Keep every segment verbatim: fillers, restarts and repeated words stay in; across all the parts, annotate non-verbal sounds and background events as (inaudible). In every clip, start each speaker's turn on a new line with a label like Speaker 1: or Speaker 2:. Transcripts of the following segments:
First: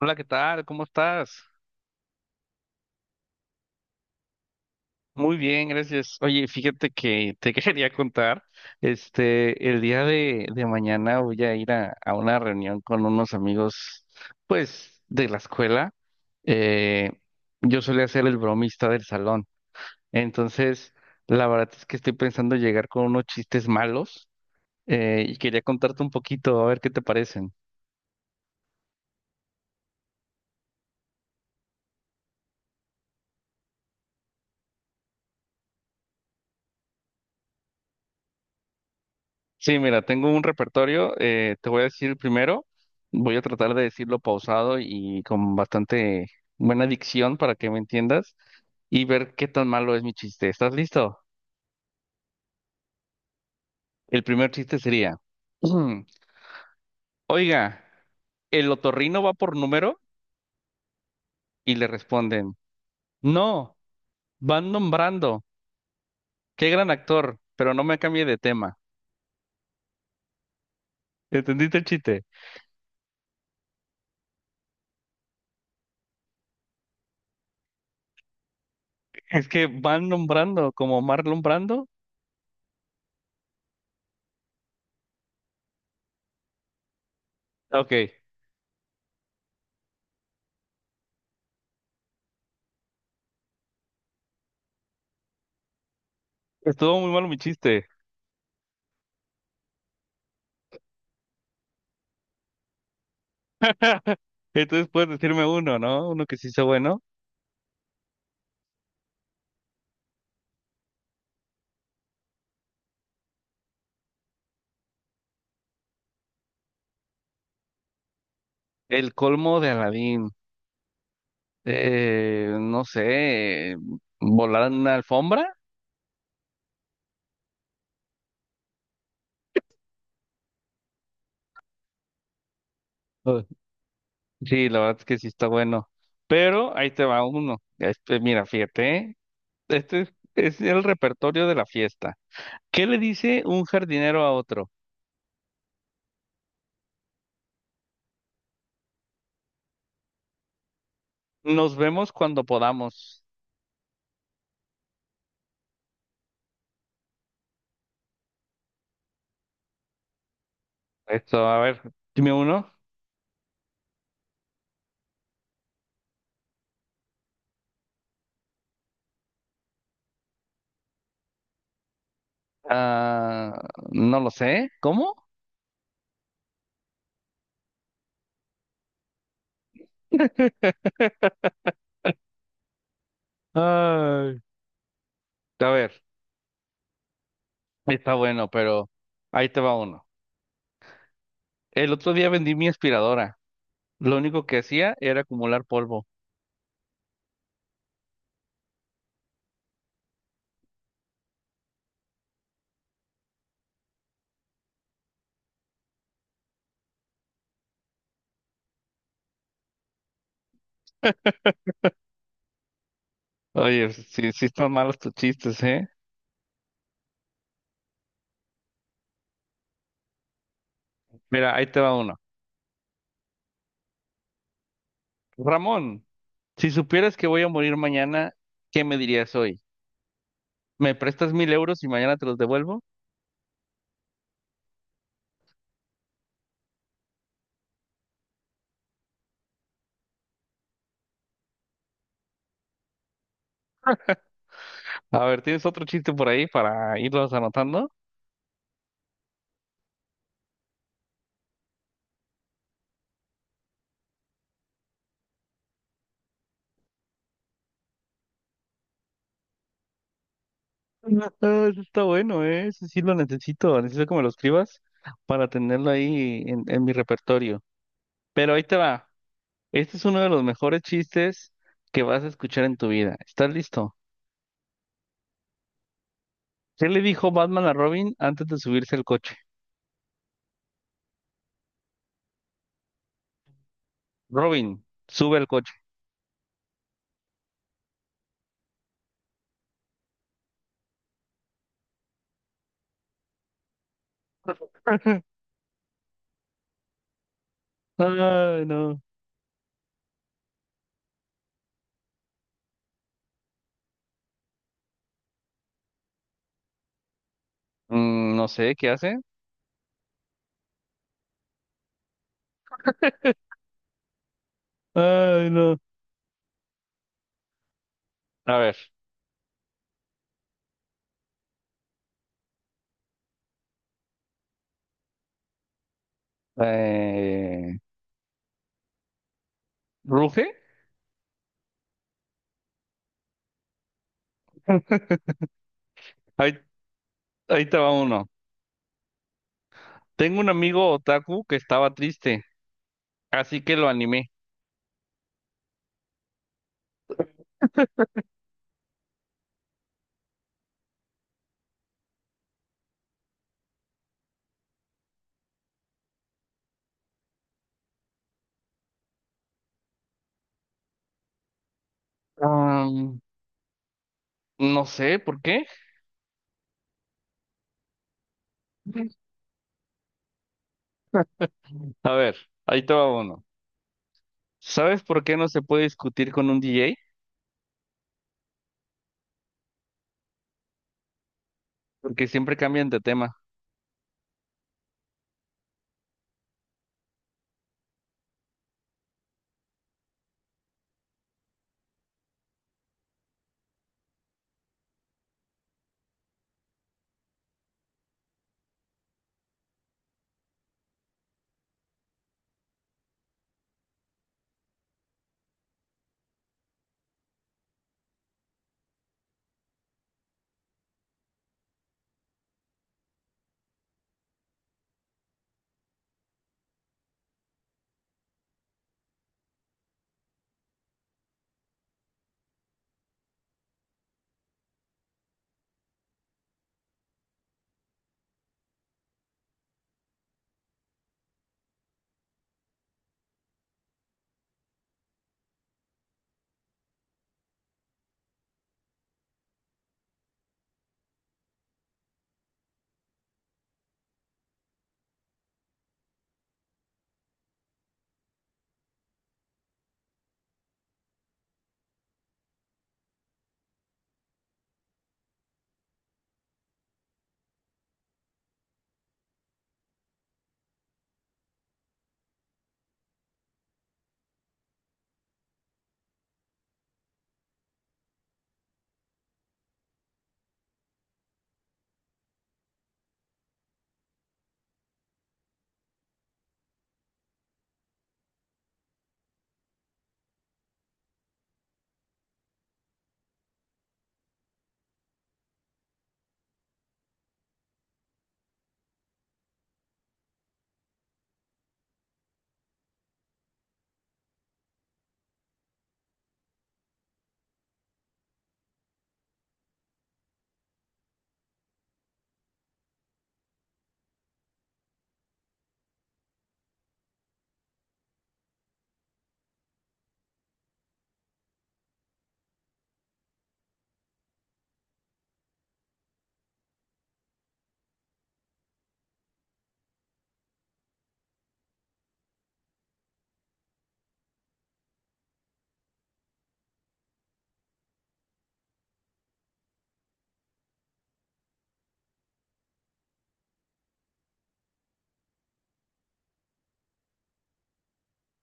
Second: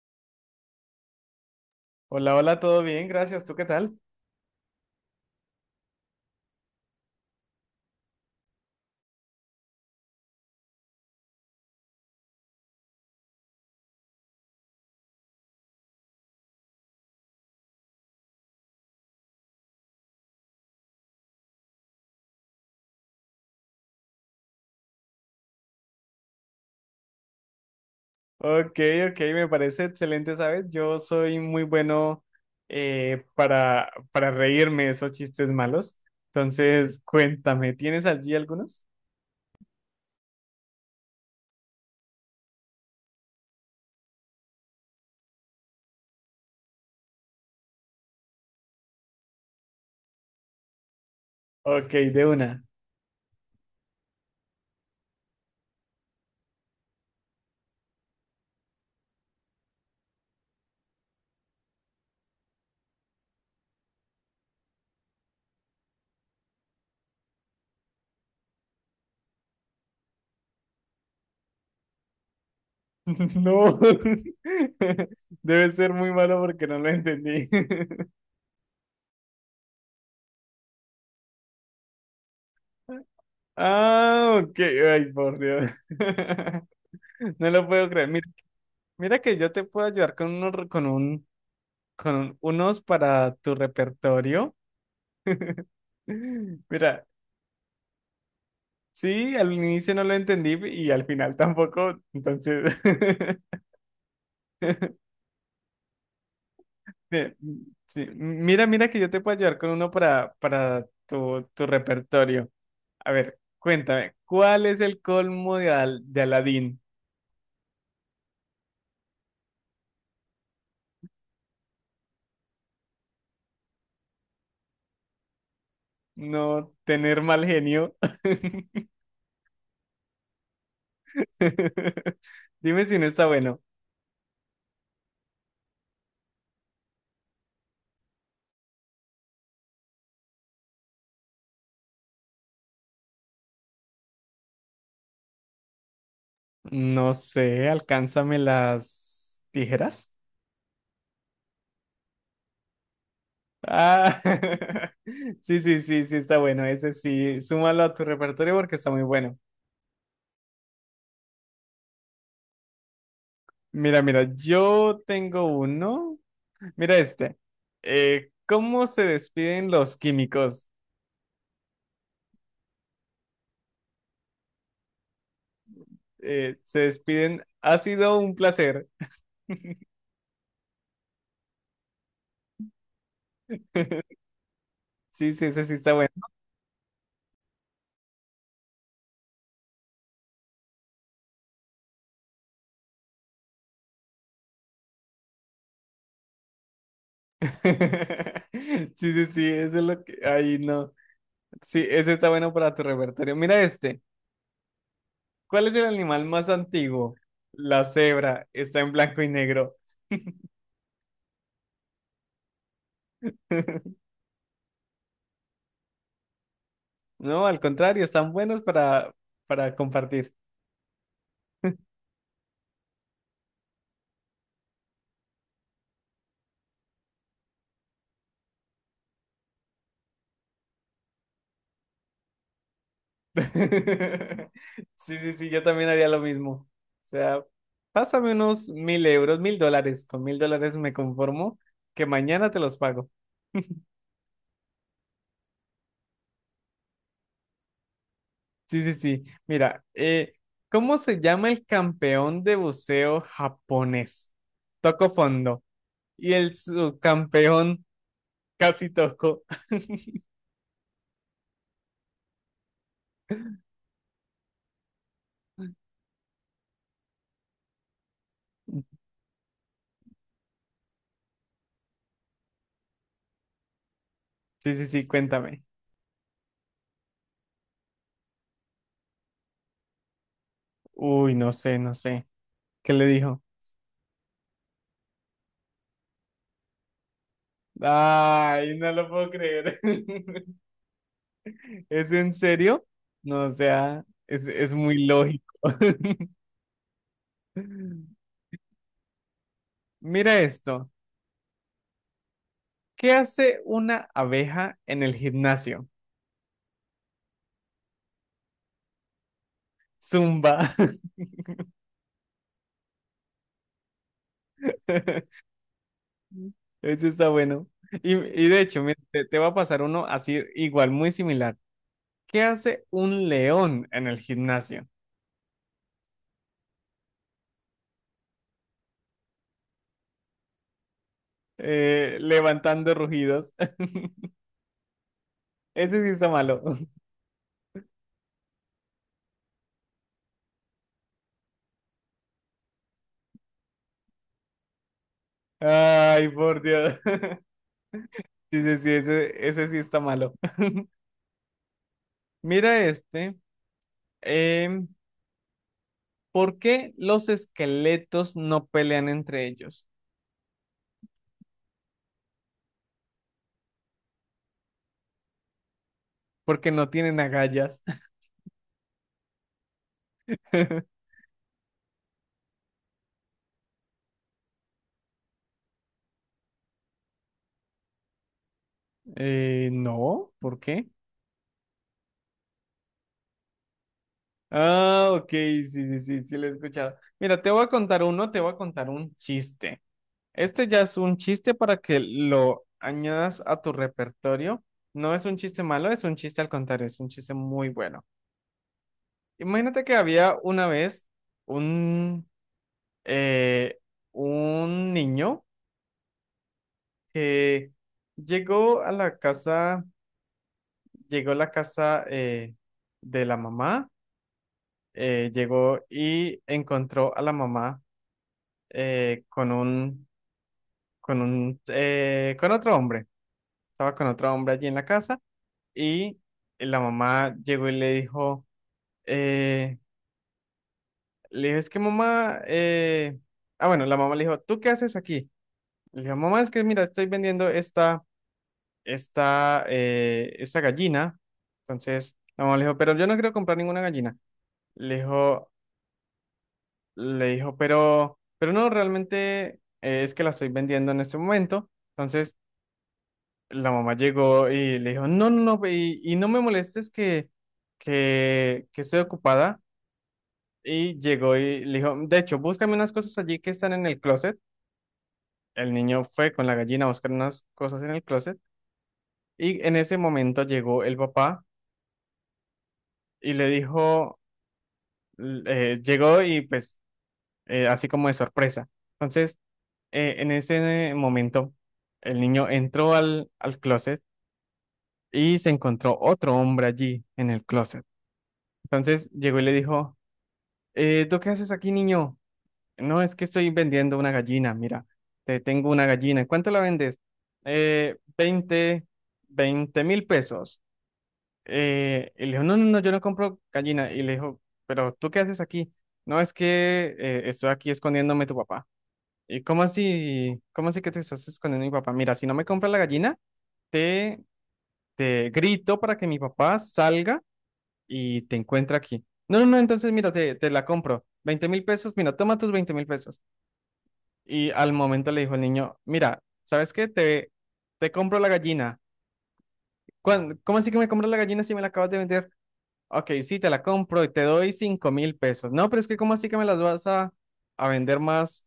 Speaker 1: Hola, ¿qué tal? ¿Cómo estás?
Speaker 2: Hola, hola, todo bien, gracias. ¿Tú qué tal?
Speaker 1: Muy bien, gracias. Oye, fíjate que te (laughs) quería contar, este, el día de, de mañana voy a ir a, a una reunión con unos amigos, pues, de la escuela. Eh, yo solía ser el bromista del salón, entonces, la verdad es que estoy pensando llegar con unos chistes malos, eh, y quería contarte un poquito, a ver qué te parecen.
Speaker 2: Ok, ok, me parece excelente, ¿sabes? Yo soy muy bueno, eh, para, para reírme de esos chistes malos. Entonces, cuéntame, ¿tienes allí algunos?
Speaker 1: Sí, mira, tengo un repertorio. Eh, te voy a decir el primero, voy a tratar de decirlo pausado y con bastante buena dicción para que me entiendas y ver qué tan malo es mi chiste. ¿Estás listo?
Speaker 2: Ok, de una.
Speaker 1: El primer chiste sería, (clears throat) oiga, ¿el otorrino va por número? Y le responden, no, van nombrando. Qué gran actor, pero no me cambie de tema. ¿Entendiste el chiste?
Speaker 2: (laughs) No, (laughs) debe ser muy malo porque no lo entendí. (laughs)
Speaker 1: Es que van nombrando, como Marlon Brando.
Speaker 2: Ah, ok, ay, por Dios. (laughs) No lo puedo
Speaker 1: Ok,
Speaker 2: creer. Mira, mira que yo te puedo ayudar con, unos- con, un, con unos para tu repertorio.
Speaker 1: estuvo
Speaker 2: Mira,
Speaker 1: muy malo mi chiste.
Speaker 2: sí, al inicio no lo entendí y al final tampoco, entonces,
Speaker 1: (laughs) Entonces
Speaker 2: (laughs)
Speaker 1: puedes decirme uno, ¿no? Uno que sí sea bueno.
Speaker 2: bien, sí, mira, mira que yo te puedo ayudar con uno para, para tu, tu repertorio. A ver, cuéntame, ¿cuál es el colmo de, Al- de Aladín?
Speaker 1: El colmo de Aladín. Eh, no sé, volar en una alfombra.
Speaker 2: No tener mal genio. (laughs) Dime si no está
Speaker 1: Uh,
Speaker 2: bueno.
Speaker 1: Sí, la verdad es que sí está bueno. Pero ahí te va uno. Este, mira, fíjate, ¿eh? Este es, es el repertorio de la fiesta. ¿Qué le dice un jardinero a otro?
Speaker 2: No sé, alcánzame las tijeras.
Speaker 1: Nos vemos cuando podamos.
Speaker 2: Ah, (laughs) sí, sí, sí, sí, está bueno. Ese sí, súmalo a tu repertorio porque está muy bueno.
Speaker 1: Esto, a ver, dime uno.
Speaker 2: Mira, mira, yo tengo uno. Mira este. Eh, ¿cómo se despiden los químicos?
Speaker 1: Ah, no lo sé. ¿Cómo?
Speaker 2: Eh, se despiden. Ha sido un placer. (laughs)
Speaker 1: Ay.
Speaker 2: Sí, sí, ese sí
Speaker 1: A
Speaker 2: está
Speaker 1: ver.
Speaker 2: bueno.
Speaker 1: Está bueno, pero ahí te va uno. El otro día vendí mi aspiradora. Lo único que hacía era acumular polvo.
Speaker 2: (laughs) Sí, sí, sí, eso es lo que... Ay, no. Sí, ese está bueno para tu repertorio. Mira este. ¿Cuál es el animal más antiguo? La cebra. Está en blanco y negro. (laughs)
Speaker 1: Oye, sí, sí están malos tus chistes, ¿eh?
Speaker 2: No, al contrario, están buenos para, para compartir.
Speaker 1: Mira, ahí te va uno. Ramón, si supieras que voy a morir mañana, ¿qué me dirías hoy? ¿Me prestas mil euros y mañana te los devuelvo?
Speaker 2: (laughs) Sí, sí, sí, yo también haría lo mismo. O sea, pásame unos mil euros, mil dólares. Con mil dólares me conformo que mañana te los pago.
Speaker 1: A ver, ¿tienes otro chiste por ahí para irlos anotando?
Speaker 2: Sí, sí, sí. Mira, eh, ¿cómo se llama el campeón de buceo japonés? Toco fondo. Y el subcampeón casi toco.
Speaker 1: Ah, ese está bueno, ¿eh? Ese sí lo necesito. Necesito que me lo escribas para tenerlo ahí en, en mi repertorio. Pero ahí te va. Este es uno de los mejores chistes que vas a escuchar en tu vida. ¿Estás listo?
Speaker 2: Sí, sí, sí, cuéntame.
Speaker 1: ¿Qué le dijo Batman a Robin antes de subirse al coche?
Speaker 2: Uy, no sé, no sé. ¿Qué le dijo?
Speaker 1: Robin, sube al coche.
Speaker 2: Ay, no lo puedo creer. (laughs) ¿Es en serio? No, o sea, es, es muy
Speaker 1: (laughs)
Speaker 2: lógico. (laughs)
Speaker 1: Ay, no.
Speaker 2: Mira esto. ¿Qué hace una abeja en el gimnasio?
Speaker 1: Mm, no sé, ¿qué hace?
Speaker 2: Zumba. (laughs)
Speaker 1: Ay, no.
Speaker 2: Eso está bueno. Y, y de
Speaker 1: A ver.
Speaker 2: hecho, mira, te, te va a pasar uno así igual, muy similar. ¿Qué hace un león en el gimnasio?
Speaker 1: eh, ¿Ruge?
Speaker 2: Eh, levantando rugidos. (laughs)
Speaker 1: (laughs)
Speaker 2: Ese sí está malo.
Speaker 1: Ahí,
Speaker 2: (laughs)
Speaker 1: ahí te va uno. Tengo un amigo otaku que estaba triste, así que lo animé.
Speaker 2: Ay, por Dios. (laughs) Sí, sí, sí, ese, ese sí está malo. (laughs) Mira este. em, ¿Por qué los esqueletos no pelean entre ellos?
Speaker 1: Am, no sé, ¿por qué?
Speaker 2: Porque no tienen agallas.
Speaker 1: (laughs)
Speaker 2: (laughs)
Speaker 1: A ver, ahí te va uno. ¿Sabes por qué no se puede discutir con un D J?
Speaker 2: Eh, no, ¿por qué?
Speaker 1: Porque siempre cambian de tema.
Speaker 2: Ah, ok, sí, sí, sí, sí, lo he escuchado. Mira, te voy a contar uno, te voy a contar un chiste. Este ya es un chiste para que lo añadas a tu repertorio. No es un chiste malo, es un chiste al contrario, es un chiste muy bueno. Imagínate que había una vez un eh, un niño que llegó a la casa, llegó a la casa, eh, de la mamá, eh, llegó y encontró a la mamá, eh, con un, con un, eh, con otro hombre. Estaba con otro hombre allí en la casa y la mamá llegó y le dijo, eh, le dijo, es que mamá, eh, ah, bueno, la mamá le dijo, ¿tú qué haces aquí? Le dijo, mamá, es que mira, estoy vendiendo esta esta, eh, esta gallina. Entonces, la mamá le dijo, pero yo no quiero comprar ninguna gallina. Le dijo, le dijo, pero, pero no, realmente, eh, es que la estoy vendiendo en este momento. Entonces, la mamá llegó y le dijo, no, no, no, ve, y, y no me molestes que, que, que estoy ocupada. Y llegó y le dijo, de hecho, búscame unas cosas allí que están en el closet. El niño fue con la gallina a buscar unas cosas en el closet. Y en ese momento llegó el papá y le dijo, eh, llegó y pues eh, así como de sorpresa. Entonces, eh, en ese momento, el niño entró al, al closet y se encontró otro hombre allí en el closet. Entonces llegó y le dijo, eh, ¿tú qué haces aquí, niño? No, es que estoy vendiendo una gallina, mira, te tengo una gallina. ¿Cuánto la vendes? Eh, veinte 20 mil pesos. Eh, y le dijo, no, no, no, yo no compro gallina. Y le dijo, pero ¿tú qué haces aquí? No, es que, eh, estoy aquí escondiéndome tu papá. ¿Y cómo así? ¿Cómo así que te estás escondiendo mi papá? Mira, si no me compras la gallina, te, te grito para que mi papá salga y te encuentre aquí. No, no, no, entonces mira, te, te la compro. Veinte mil pesos, mira, toma tus veinte mil pesos. Y al momento le dijo el niño, mira, ¿sabes qué? Te, te compro la gallina. ¿Cuán- ¿Cómo así que me compras la gallina si me la acabas de vender? Ok, sí, te la compro y te doy cinco mil pesos. No, pero es que ¿cómo así que me las vas a, a vender más,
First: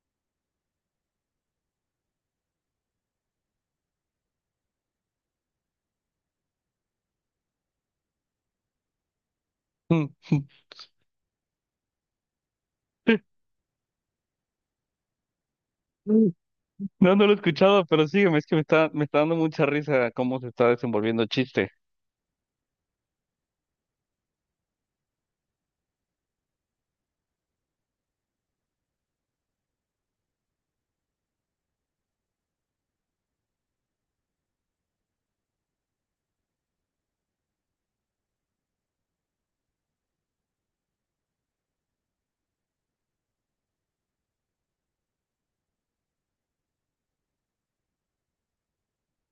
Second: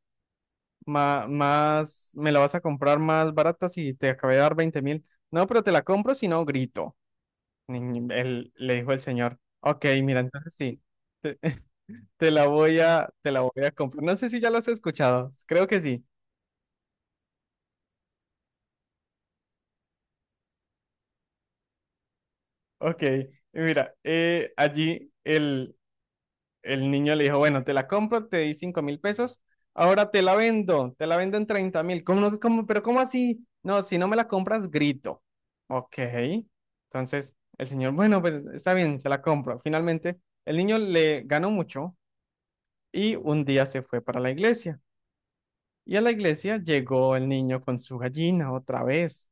Speaker 2: más, más, me la vas a comprar más barata si te acabé de dar veinte mil? No, pero te la compro si no grito, Ni- ni- el- le dijo el señor. Ok, mira, entonces
Speaker 1: (laughs)
Speaker 2: sí, te la voy a, te la voy a comprar. No sé si ya lo has escuchado, creo que sí.
Speaker 1: No, no lo he escuchado, pero sígueme, es que me está, me está dando mucha risa cómo se está desenvolviendo el chiste.
Speaker 2: Ok, mira, eh, allí el, el niño le dijo, bueno, te la compro, te di cinco mil pesos, ahora te la vendo, te la vendo en treinta mil. ¿Cómo, no- cómo- pero cómo así? No, si no me la compras, grito. Ok. Entonces el señor, bueno, pues está bien, se la compro. Finalmente, el niño le ganó mucho y un día se fue para la iglesia. Y a la iglesia llegó el niño con su gallina otra vez.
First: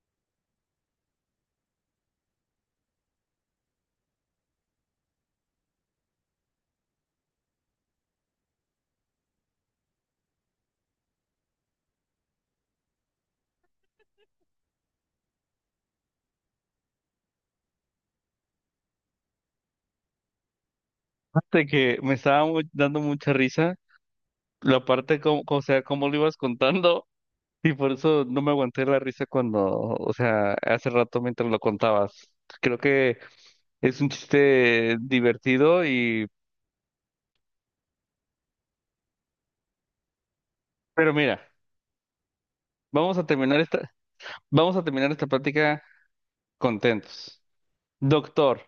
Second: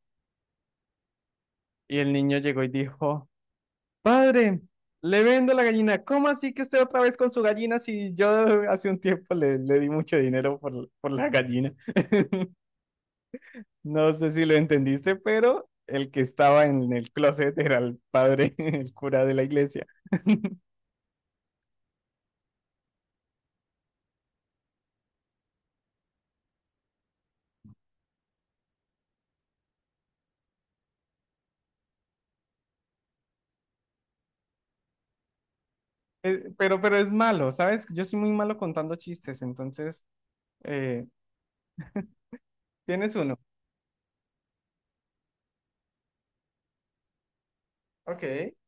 Speaker 2: Y el niño llegó y dijo, Padre, le vendo la gallina. ¿Cómo así que usted otra vez con su gallina si yo hace un tiempo le, le di mucho dinero por, por la gallina? No sé si lo entendiste, pero el que estaba en el closet era el padre, (laughs) el cura de la iglesia.
Speaker 1: Aparte que me estaba mu- dando mucha risa la parte, como, o sea, cómo lo ibas contando, y por eso no me aguanté la risa cuando, o sea, hace rato mientras lo contabas. Creo que es un chiste divertido y...
Speaker 2: Eh, pero, pero es malo, ¿sabes? Yo soy muy malo contando chistes, entonces, eh,
Speaker 1: Pero mira,
Speaker 2: tienes
Speaker 1: vamos a
Speaker 2: uno.
Speaker 1: terminar esta, vamos a terminar esta plática contentos.
Speaker 2: Ok,
Speaker 1: Doctor.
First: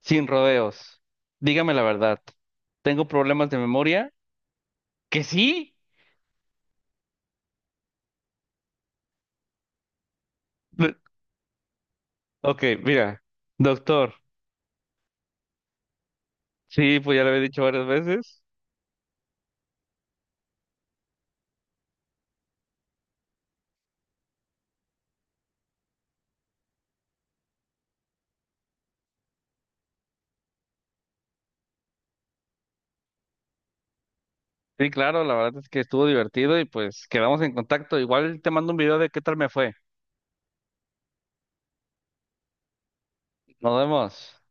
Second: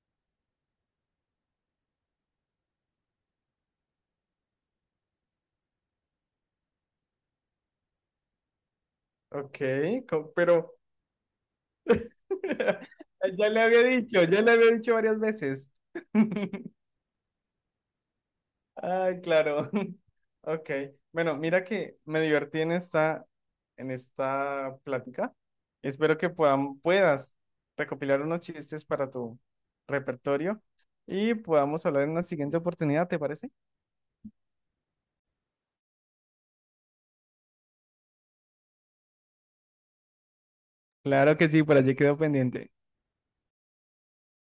Speaker 1: Sin rodeos. Dígame la verdad. ¿Tengo problemas de memoria? ¿Que sí?
Speaker 2: ok, co- pero
Speaker 1: Lo- Ok, mira.
Speaker 2: (laughs) ya le había
Speaker 1: Doctor.
Speaker 2: dicho, ya le había dicho varias veces. (laughs)
Speaker 1: Sí, pues ya lo había dicho varias veces.
Speaker 2: Ah, claro. (laughs) Ok. Bueno, mira que me divertí en esta, en esta plática. Espero que puedan, puedas recopilar unos chistes para tu repertorio y podamos hablar en una siguiente oportunidad, ¿te parece?
Speaker 1: Sí, claro, la verdad es que estuvo divertido y pues quedamos en contacto. Igual te mando un video de qué tal me fue.
Speaker 2: Claro que sí, por allí quedó pendiente.
Speaker 1: Nos vemos.